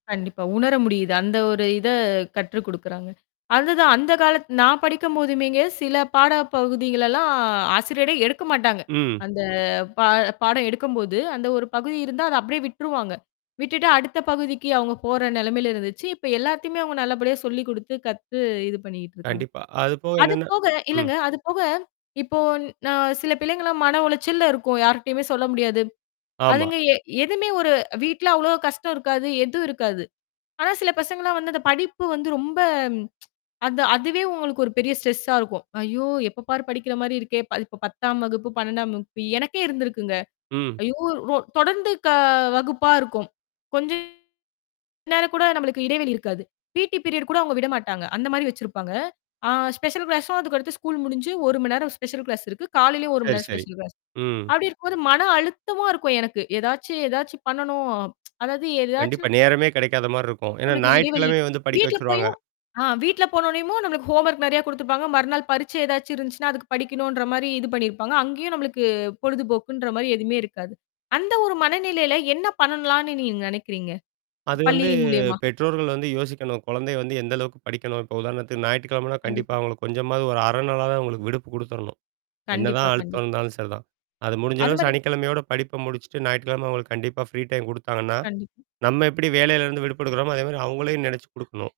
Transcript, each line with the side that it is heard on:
left: கண்டிப்பா. உணர முடியுது. அந்த ஒரு இத கற்று குடுக்குறாங்க. அதுதான் அந்த காலத் நான் படிக்கும்போதுமேங்க சில பாட பகுதிகளல்லாம் ஆசிரியரே எடுக்க மாட்டாங்க.
right: ம்.
left: அந்த பா பாடம் எடுக்கும்போது, அந்த ஒரு பகுதி இருந்தா அத அப்படியே விட்டுருவாங்க. விட்டுட்டு அடுத்த பகுதிக்கு அவங்க போற நிலமையில இருந்துச்சு. இப்ப எல்லாத்தையுமே அங்க நல்லபடியா சொல்லிக் குடுத்து, கத்து இது பண்ணிட்டுருக்காங்க.
right: கண்டிப்பா. அதுபோக
left: அது
right: என்னன்னா
left: போக,
right: ம்.
left: இல்லங்க அது போக, இப்போ ந சில பிள்ளைங்கலாம் மன உளைச்சல்ல இருக்கும். யார்ட்டயுமே சொல்ல முடியாது.
right: ஆமா.
left: அதுங்க எ எதுவுமே ஒரு வீட்ல அவ்வளோ கஷ்டம் இருக்காது, எதுவும் இருக்காது! ஆனா, சில பசங்கலாம் வந்து அந்த படிப்பு வந்து ரொம்ப, அந்த அதுவே உங்களுக்கு ஒரு பெரிய ஸ்ட்ரெஸ்ஸா இருக்கும். ஐயோ! எப்ப பாரு படிக்கிற மாரி இருக்கே! இப்ப 10ஆம் வகுப்பு, 12ஆம் வகுப்பு எனக்கே இருந்திருக்குங்க.
right: ம்.
left: ஐயோ ரொ தொடர்ந்து க வகுப்பா இருக்கும். கொஞ்சம் நேரம் கூட நம்மளுக்கு இடைவெளி இருக்காது. பி.டி பீரியட் கூட அவுங்க விடமாட்டாங்க. அந்த மாரி வச்சிருப்பாங்க. ஆ ஸ்பெஷல் கிளாஸும் அதுக்கடுத்து ஸ்கூல் முடிஞ்சு 1 மணி நேரம் ஸ்பெஷல் கிளாஸ் இருக்கு. காலையிலேயும் ஒரு 1 மணி
right: சரி,
left: நேம்ர
right: சரி.
left: Special class.
right: ம்.
left: அப்படி இருக்கும்போது மன அழுத்தமா இருக்கும் எனக்கு. ஏதாச்சும் ஏதாச்சும் பண்ணணும். அதாவது
right: கண்டிப்பா.
left: ஏதாச்சும்
right: நேரமே கிடைக்காத மாரி இருக்கும். ஏன்னா
left: நம்மளுக்கு இடைவெளி.
right: ஞாயிற்றுக்கிழமை வந்து படிக்க
left: வீட்டு்ல
right: வச்சுருவாங்க.
left: போயும் ஆ வீட்ல போனோனையுமும் நம்மளுக்கு ஹோம்வொர்க் நெறையா குடுத்துருப்பாங்க. மறுநாள் பரீட்சை ஏதாச்சும் இருந்துச்சுன்னா, அதுக்கு படிக்கணுன்ற மாரி இது பண்ணியிருப்பாங்க. அங்கேயும் நம்மளுக்கு பொழுதுபோக்குன்ற மாரி எதுவுமே இருக்காது. அந்த ஒரு மனநிலையில என்ன பண்ணலான்னு நீங்க நினைக்கிறீங்க?
right: அது வந்து
left: பள்ளியின் மூலியமா?
right: பெற்றோர்கள் வந்து யோசிக்கணும். குழந்தை வந்து எந்த அளவுக்கு படிக்கணும்? இப்ப உதாரணத்துக்கு ஞாயிற்றுக்கிழமைனா, கண்டிப்பா
left: கண்டிப்பா.
right: அவங்களுக்கு கொஞ்சமாவது ஒரு 1/2 நாளாது அவங்களுக்கு விடுப்பு குடுத்துரணும்.
left: கண்டிப்பா,
right: என்னதான் அழுத்தம்
left: கண்டிப்பா.
right: இருந்தாலும் சரிதான். அது முடிஞ்ச
left: அந்த
right: அளவு
left: மாரி
right: சனிக்கிழமையோட படிப்ப முடிச்சுட்டு, ஞாயிறறுக்கிழமை அவுங்களுக்கு கண்டிப்பா ஃப்ரீ டைம் குடுத்தாங்கன்னா,
left: கண்டிப்பா.
right: நம்ம எப்படி வேலையில இருந்து விடுப்ப எடுக்குறோமோ, அதே மாரி அவங்களையும் நினச்சு குடுக்கணும்.